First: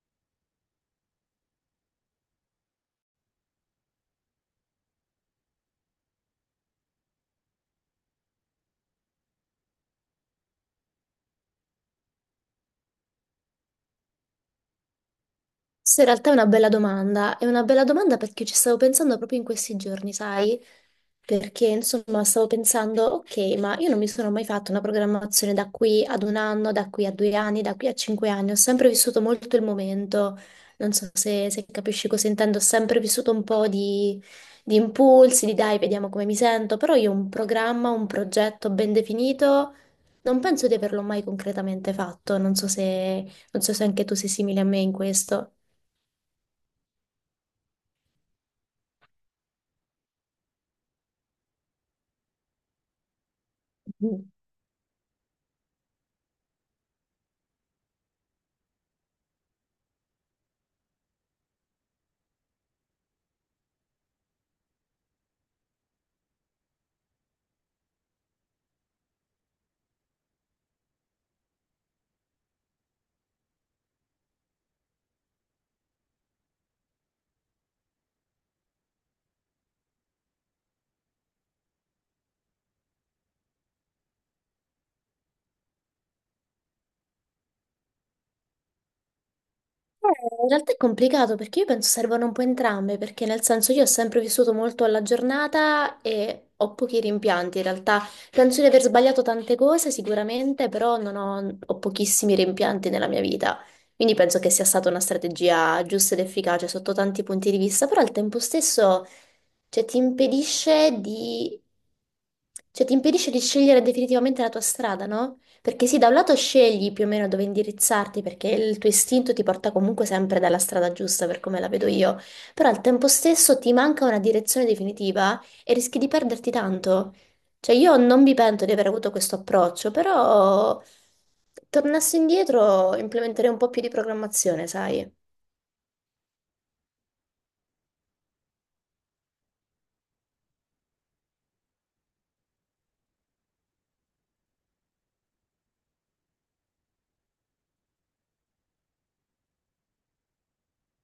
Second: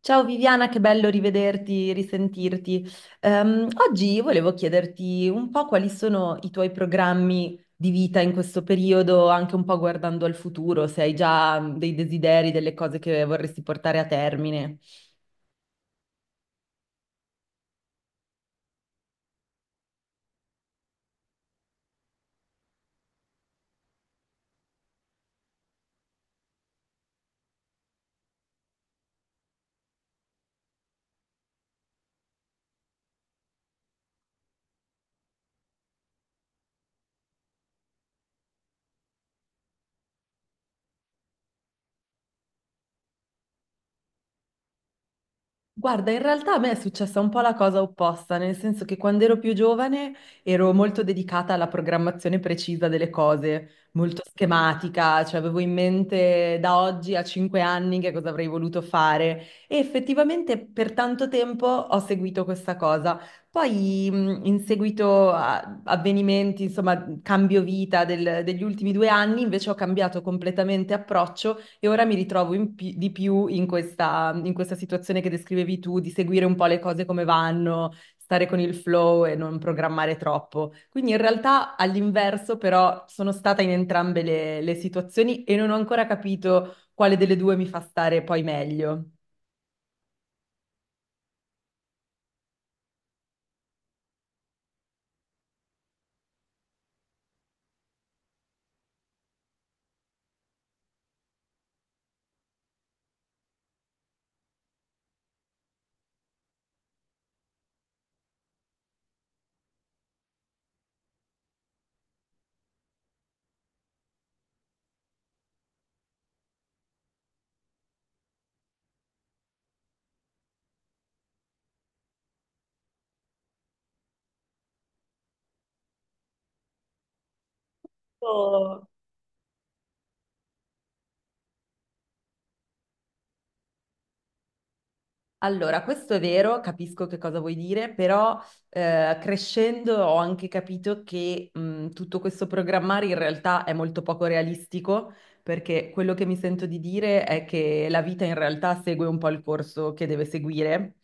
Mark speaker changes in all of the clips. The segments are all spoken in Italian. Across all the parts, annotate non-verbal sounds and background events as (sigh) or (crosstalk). Speaker 1: Ciao Viviana, che bello rivederti, risentirti. Oggi volevo chiederti un po' quali sono i tuoi programmi di vita in questo periodo, anche un po' guardando al futuro, se hai già dei desideri, delle cose che vorresti portare a termine.
Speaker 2: Questa in realtà è una bella domanda, è una bella domanda perché ci stavo pensando proprio in questi giorni, sai? Perché insomma stavo pensando, ok, ma io non mi sono mai fatto una programmazione da qui ad un anno, da qui a 2 anni, da qui a 5 anni, ho sempre vissuto molto il momento, non so se capisci cosa intendo, ho sempre vissuto un po' di impulsi, di dai, vediamo come mi sento, però io un programma, un progetto ben definito, non penso di averlo mai concretamente fatto, non so se anche tu sei simile a me in questo.
Speaker 1: Guarda, in realtà a me è successa un po' la cosa opposta, nel senso che quando ero più giovane ero molto dedicata alla programmazione precisa delle cose, molto
Speaker 2: Mm.
Speaker 1: schematica, cioè avevo in mente da oggi a cinque anni che cosa avrei voluto fare e effettivamente per tanto tempo ho seguito questa cosa. Poi in seguito a avvenimenti, insomma, cambio vita degli ultimi due anni, invece ho cambiato completamente approccio e ora mi ritrovo di più in questa situazione che descrivevi tu, di seguire un po' le cose come vanno, stare con il flow e non programmare troppo. Quindi in realtà all'inverso, però, sono stata in entrambe le situazioni e non ho ancora capito quale delle due mi fa stare poi meglio.
Speaker 2: Eh, In realtà è complicato perché io penso servano un po' entrambe, perché nel senso io ho sempre vissuto molto alla giornata e ho pochi rimpianti in realtà. Penso di aver sbagliato tante cose sicuramente, però non ho, ho pochissimi rimpianti nella mia vita. Quindi penso che sia stata una strategia giusta ed efficace sotto tanti punti di vista, però al tempo stesso, cioè, ti impedisce di, cioè, ti impedisce di scegliere definitivamente la tua strada, no? Perché sì, da un lato scegli più o meno dove indirizzarti, perché il tuo istinto ti porta comunque sempre dalla strada giusta, per come la vedo io, però al tempo stesso ti manca una direzione definitiva e rischi di perderti tanto. Cioè, io non mi pento di aver avuto questo approccio, però tornassi indietro implementerei un po' più di programmazione, sai?
Speaker 1: Allora, questo è vero, capisco che cosa vuoi dire, però crescendo ho anche capito che tutto questo programmare in realtà è molto poco realistico, perché quello che mi sento di dire è che la vita in realtà segue un po' il corso che deve seguire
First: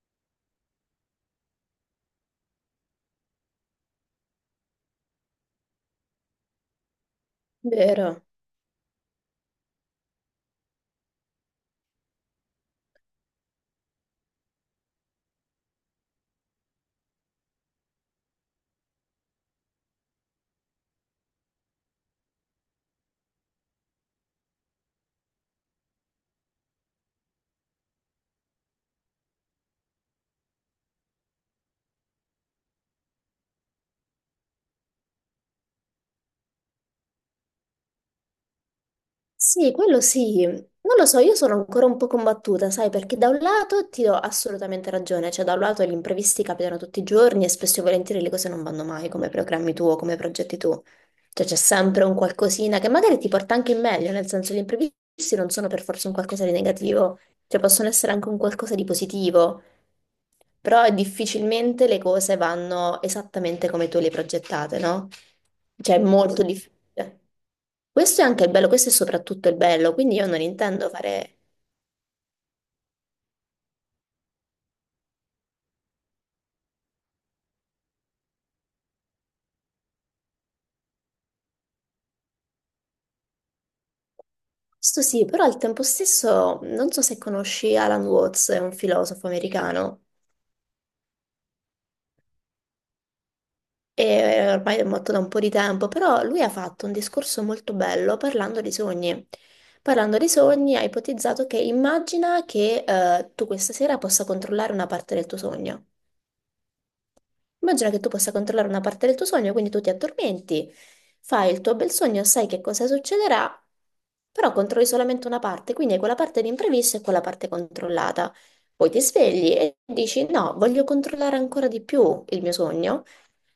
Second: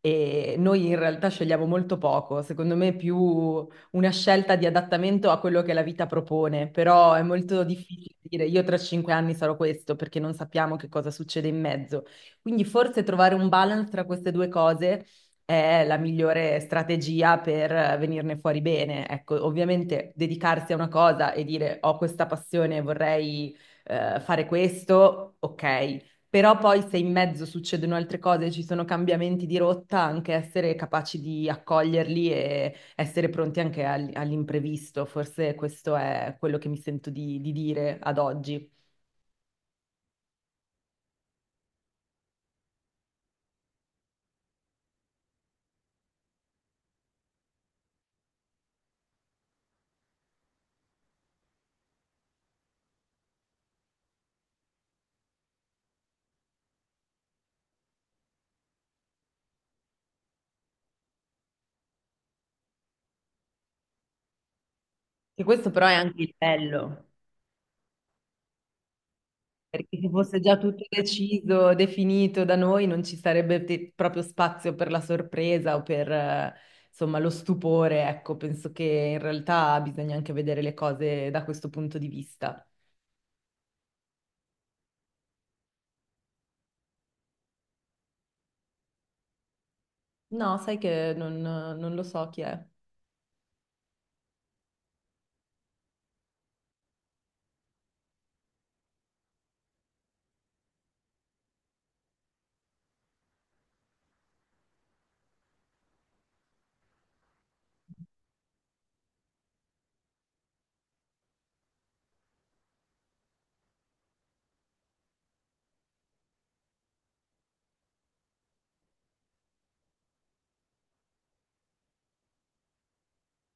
Speaker 1: e noi in realtà scegliamo molto poco, secondo me è più una scelta di adattamento a quello che la vita propone, però è molto difficile
Speaker 2: Vero.
Speaker 1: dire io tra cinque anni sarò questo perché non sappiamo che cosa succede in mezzo. Quindi forse trovare un balance tra queste due cose è la migliore strategia per venirne fuori bene. Ecco, ovviamente dedicarsi a una cosa e dire ho questa passione, vorrei fare questo, ok, però poi se in mezzo succedono altre cose, ci sono cambiamenti di rotta, anche essere capaci di accoglierli e essere pronti anche all'imprevisto. Forse questo è quello che mi sento di dire ad oggi.
Speaker 2: Sì, quello sì. Non lo so, io sono ancora un po' combattuta, sai, perché da un lato ti do assolutamente ragione, cioè da un lato gli imprevisti capitano tutti i giorni e spesso e volentieri le cose non vanno mai come programmi tu o come progetti tu. Cioè c'è sempre un qualcosina che magari ti porta anche in meglio, nel senso gli imprevisti non sono per forza un qualcosa di negativo, cioè possono essere anche un qualcosa di positivo. Però difficilmente le cose vanno esattamente come tu le hai progettate, no?
Speaker 1: E questo però è
Speaker 2: Cioè, è
Speaker 1: anche il
Speaker 2: molto
Speaker 1: bello,
Speaker 2: difficile. Questo è anche il bello, questo è soprattutto il bello,
Speaker 1: perché se
Speaker 2: quindi io
Speaker 1: fosse
Speaker 2: non
Speaker 1: già tutto
Speaker 2: intendo fare...
Speaker 1: deciso, definito da noi, non ci sarebbe proprio spazio per la sorpresa o per, insomma, lo stupore. Ecco, penso che in realtà bisogna anche vedere le cose da questo punto di vista.
Speaker 2: Questo sì, però al tempo stesso non so se conosci Alan Watts, è un filosofo americano,
Speaker 1: No, sai che non lo so chi è.
Speaker 2: e ormai è morto da un po' di tempo, però lui ha fatto un discorso molto bello parlando di sogni. Parlando di sogni, ha ipotizzato che immagina che tu questa sera possa controllare una parte del tuo sogno. Immagina che tu possa controllare una parte del tuo sogno, quindi tu ti addormenti, fai il tuo bel sogno, sai che cosa succederà, però controlli solamente una parte, quindi hai quella parte di imprevisto e quella parte controllata. Poi ti svegli e dici no, voglio controllare ancora di più il mio sogno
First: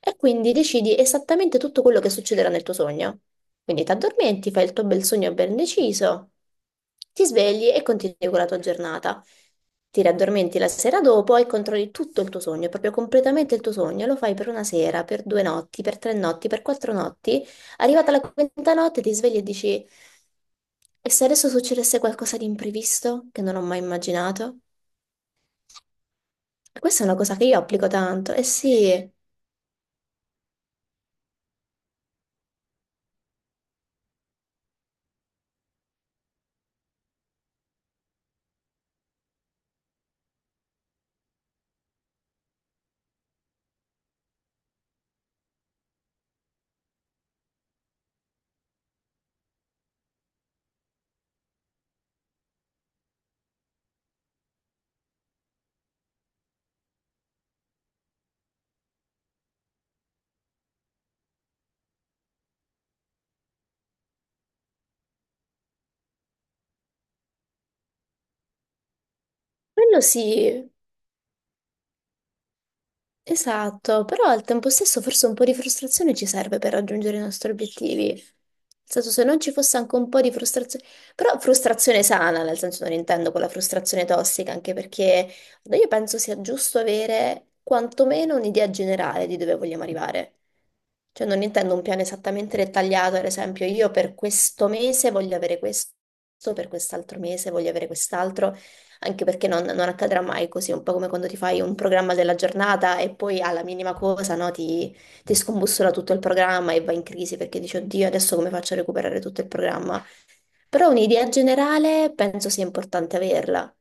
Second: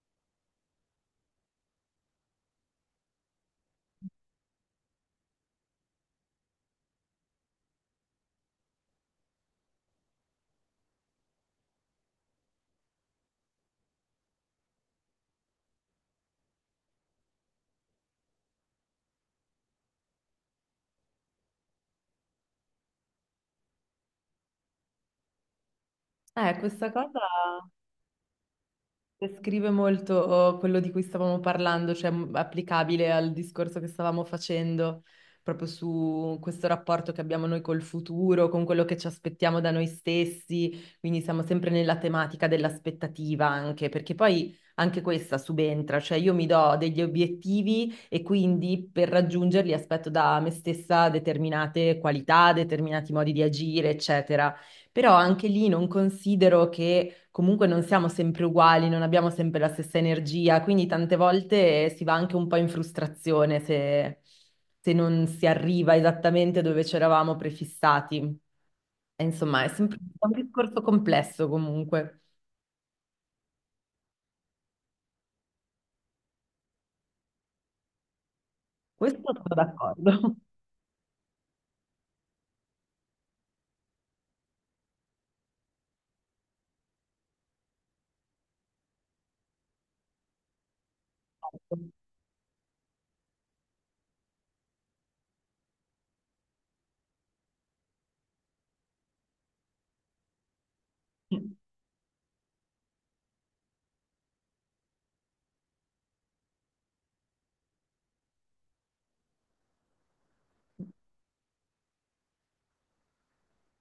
Speaker 2: e quindi decidi esattamente tutto quello che succederà nel tuo sogno. Quindi ti addormenti, fai il tuo bel sogno ben deciso, ti svegli e continui con la tua giornata. Ti raddormenti la sera dopo e controlli tutto il tuo sogno, proprio completamente il tuo sogno. Lo fai per una sera, per 2 notti, per 3 notti, per 4 notti. Arrivata la quinta notte ti svegli e dici: e se adesso succedesse qualcosa di imprevisto che non ho mai immaginato? E
Speaker 1: Questa
Speaker 2: questa è una
Speaker 1: cosa
Speaker 2: cosa che io applico tanto. Eh sì,
Speaker 1: descrive molto quello di cui stavamo parlando, cioè applicabile al discorso che stavamo facendo, proprio su questo rapporto che abbiamo noi col futuro, con quello che ci aspettiamo da noi stessi, quindi siamo sempre nella tematica dell'aspettativa anche, perché poi anche questa subentra, cioè io mi do degli obiettivi e quindi per raggiungerli aspetto da me stessa determinate qualità, determinati modi di agire, eccetera. Però anche lì non considero che comunque non siamo sempre uguali, non abbiamo sempre la stessa energia, quindi tante volte si va anche un po' in frustrazione se, se non si arriva esattamente dove c'eravamo prefissati. E insomma, è sempre
Speaker 2: quello
Speaker 1: è un
Speaker 2: sì.
Speaker 1: discorso complesso comunque.
Speaker 2: Esatto, però al tempo stesso forse un po' di frustrazione ci serve per raggiungere i nostri obiettivi. Nel senso,
Speaker 1: Questo
Speaker 2: se non ci
Speaker 1: sono
Speaker 2: fosse anche un po' di
Speaker 1: d'accordo.
Speaker 2: frustrazione, però frustrazione sana, nel senso non intendo quella frustrazione tossica, anche perché io penso sia giusto avere quantomeno un'idea generale di dove vogliamo arrivare. Cioè non intendo un piano esattamente dettagliato, ad esempio io per questo mese voglio avere questo, per quest'altro mese voglio avere quest'altro anche perché non, non accadrà mai così, un po' come quando ti fai un programma della giornata e poi alla minima cosa, no, ti scombussola tutto il programma e vai in crisi perché dici, oddio, adesso come faccio a recuperare tutto il programma? Però
Speaker 1: (laughs)
Speaker 2: un'idea generale penso sia importante averla,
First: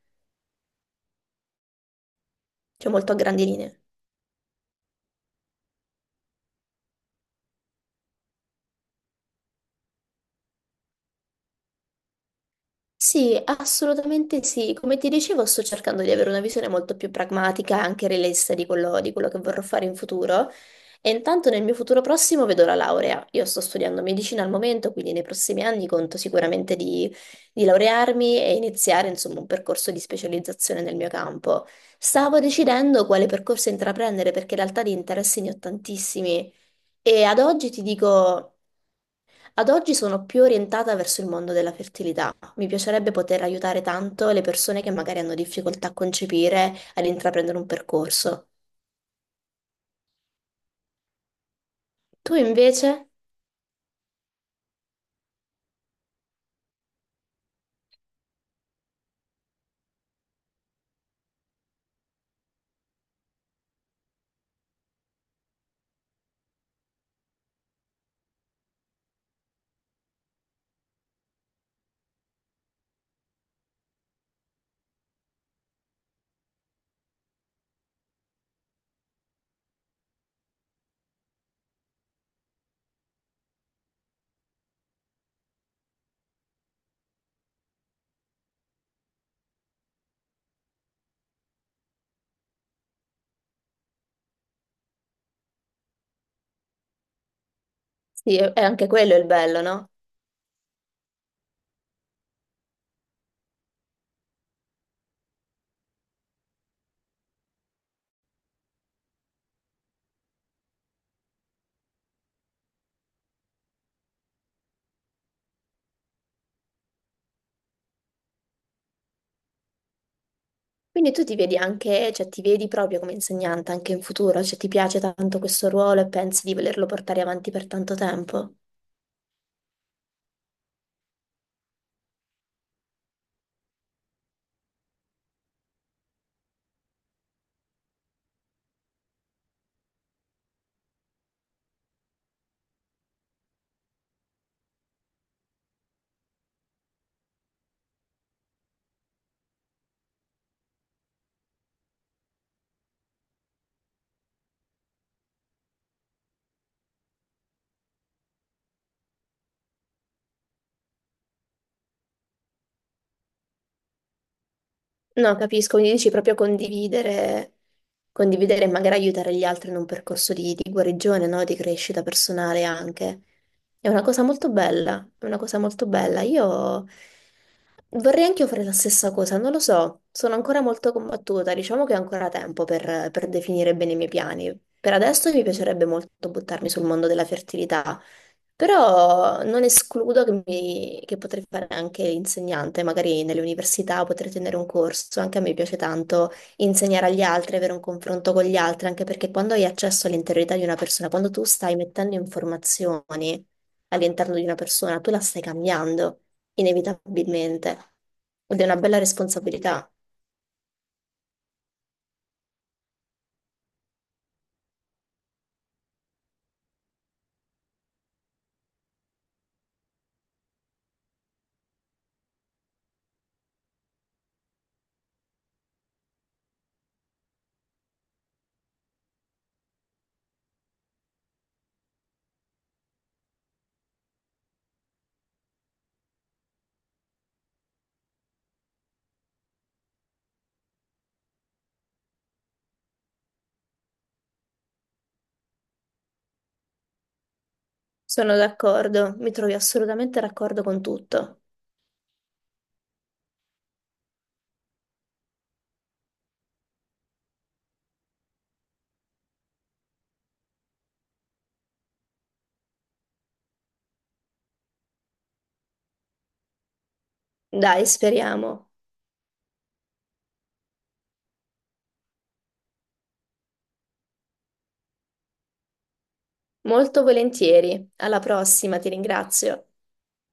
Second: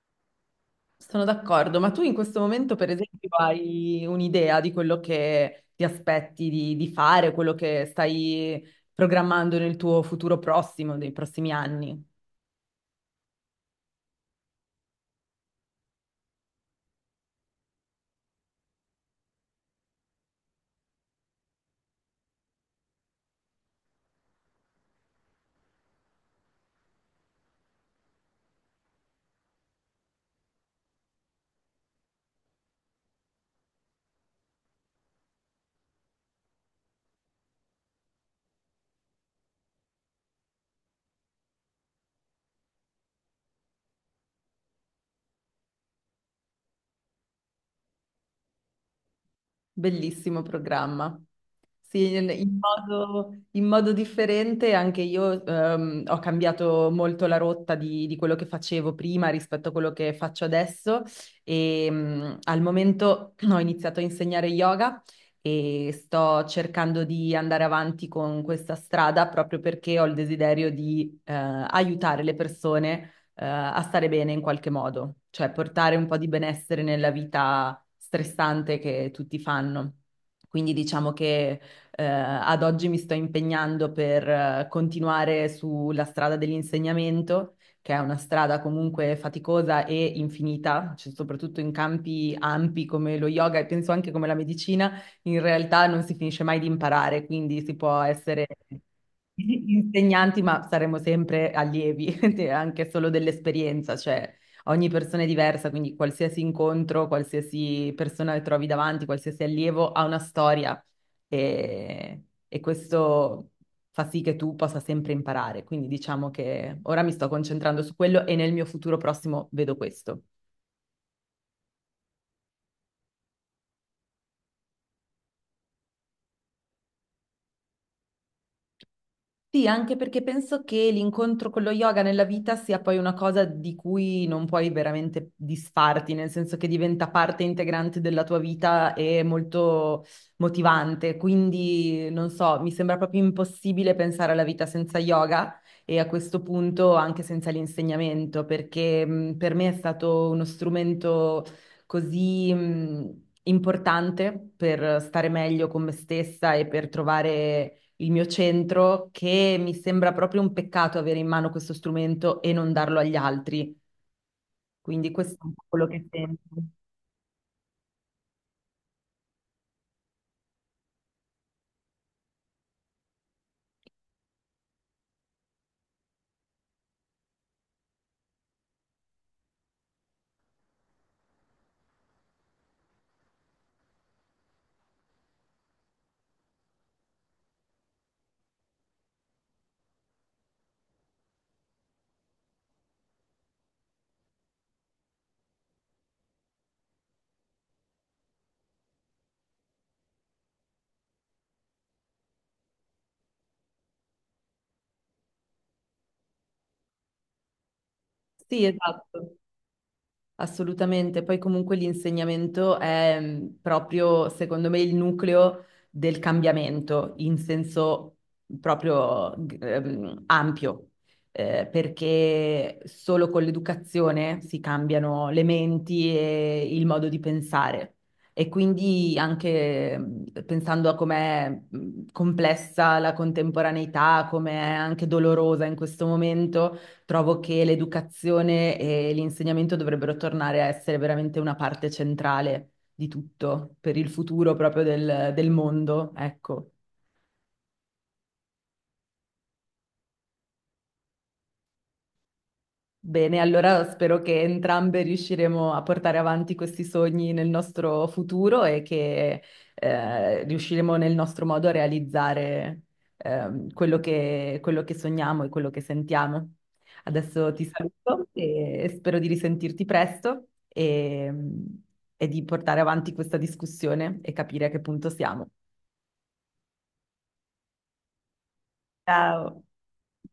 Speaker 1: Sono d'accordo, ma tu in questo momento, per
Speaker 2: cioè molto a
Speaker 1: esempio,
Speaker 2: grandi linee.
Speaker 1: hai un'idea di quello che ti aspetti di fare, quello che stai programmando nel tuo futuro prossimo, nei prossimi anni?
Speaker 2: Sì, assolutamente sì. Come ti dicevo, sto cercando di avere una visione molto più pragmatica e anche realista di quello che vorrò fare in futuro. E intanto nel mio futuro prossimo vedo la laurea. Io sto studiando medicina al momento, quindi nei prossimi anni conto sicuramente di laurearmi e iniziare, insomma, un percorso di specializzazione nel mio campo. Stavo decidendo quale percorso intraprendere perché in realtà di interessi ne ho tantissimi. E ad oggi ti dico. Ad oggi sono più orientata verso il mondo della fertilità. Mi piacerebbe poter aiutare tanto le persone che magari hanno difficoltà a concepire, ad intraprendere un percorso.
Speaker 1: Bellissimo programma. Sì,
Speaker 2: Tu invece?
Speaker 1: in modo differente anche io ho cambiato molto la rotta di quello che facevo prima rispetto a quello che faccio adesso e al momento (clears throat) ho iniziato a insegnare yoga e sto cercando di andare avanti con questa strada proprio perché ho il desiderio di aiutare le persone a stare bene in qualche modo, cioè portare un po' di benessere nella vita stressante che tutti fanno. Quindi diciamo che ad oggi mi sto impegnando per continuare sulla strada dell'insegnamento, che è una strada comunque faticosa e infinita, cioè soprattutto in campi ampi come lo yoga e penso anche come la medicina, in realtà non si finisce mai di imparare, quindi si può
Speaker 2: Sì,
Speaker 1: essere
Speaker 2: è anche quello il bello, no?
Speaker 1: insegnanti, ma saremo sempre allievi, (laughs) anche solo dell'esperienza, cioè ogni persona è diversa, quindi qualsiasi incontro, qualsiasi persona che trovi davanti, qualsiasi allievo ha una storia e questo fa sì che tu possa sempre imparare. Quindi diciamo che ora mi sto concentrando su quello e nel mio futuro prossimo vedo questo.
Speaker 2: Quindi tu ti vedi anche, cioè ti vedi proprio come insegnante anche in futuro, cioè ti piace tanto questo ruolo e pensi di volerlo portare avanti per tanto tempo?
Speaker 1: Sì, anche perché penso che l'incontro con lo yoga nella vita sia poi una cosa di cui non puoi veramente disfarti, nel senso che diventa parte integrante della tua vita e molto motivante. Quindi, non so, mi sembra proprio impossibile pensare alla vita senza yoga e a questo punto anche senza l'insegnamento, perché per me è stato uno strumento così importante per stare meglio con me stessa e per trovare il mio centro, che mi sembra proprio un peccato avere in mano questo strumento e non darlo agli altri. Quindi questo
Speaker 2: No,
Speaker 1: è un po'
Speaker 2: capisco,
Speaker 1: quello
Speaker 2: quindi
Speaker 1: che
Speaker 2: dici proprio
Speaker 1: sento.
Speaker 2: condividere, condividere e magari aiutare gli altri in un percorso di guarigione, no? Di crescita personale anche. È una cosa molto bella, è una cosa molto bella. Io vorrei anche io fare la stessa cosa, non lo so, sono ancora molto combattuta, diciamo che ho ancora tempo per definire bene i miei piani. Per adesso mi piacerebbe molto buttarmi sul mondo della fertilità, però non escludo che, che potrei fare anche insegnante, magari nelle università potrei tenere un corso, anche a me piace tanto insegnare agli altri, avere un confronto con gli altri, anche perché quando hai accesso all'interiorità di una persona, quando tu stai mettendo informazioni all'interno di una persona, tu la stai cambiando inevitabilmente ed
Speaker 1: Sì,
Speaker 2: è una bella
Speaker 1: esatto.
Speaker 2: responsabilità.
Speaker 1: Assolutamente, poi comunque l'insegnamento è proprio, secondo me, il nucleo del cambiamento in senso proprio ampio, perché solo con l'educazione si cambiano le menti e il modo di pensare. E quindi anche pensando a com'è complessa la contemporaneità, com'è anche dolorosa in questo momento trovo che l'educazione e l'insegnamento dovrebbero tornare a essere veramente una parte centrale di tutto per il futuro proprio del mondo, ecco.
Speaker 2: Sono d'accordo, mi trovi assolutamente d'accordo con tutto.
Speaker 1: Bene, allora spero che entrambe riusciremo a portare avanti questi sogni nel nostro futuro e che riusciremo nel nostro modo a realizzare quello che sogniamo e quello che sentiamo. Adesso ti
Speaker 2: Dai,
Speaker 1: saluto
Speaker 2: speriamo.
Speaker 1: e spero di risentirti presto e di portare avanti questa discussione e capire a che punto siamo.
Speaker 2: Molto volentieri. Alla prossima, ti
Speaker 1: Ciao!
Speaker 2: ringrazio.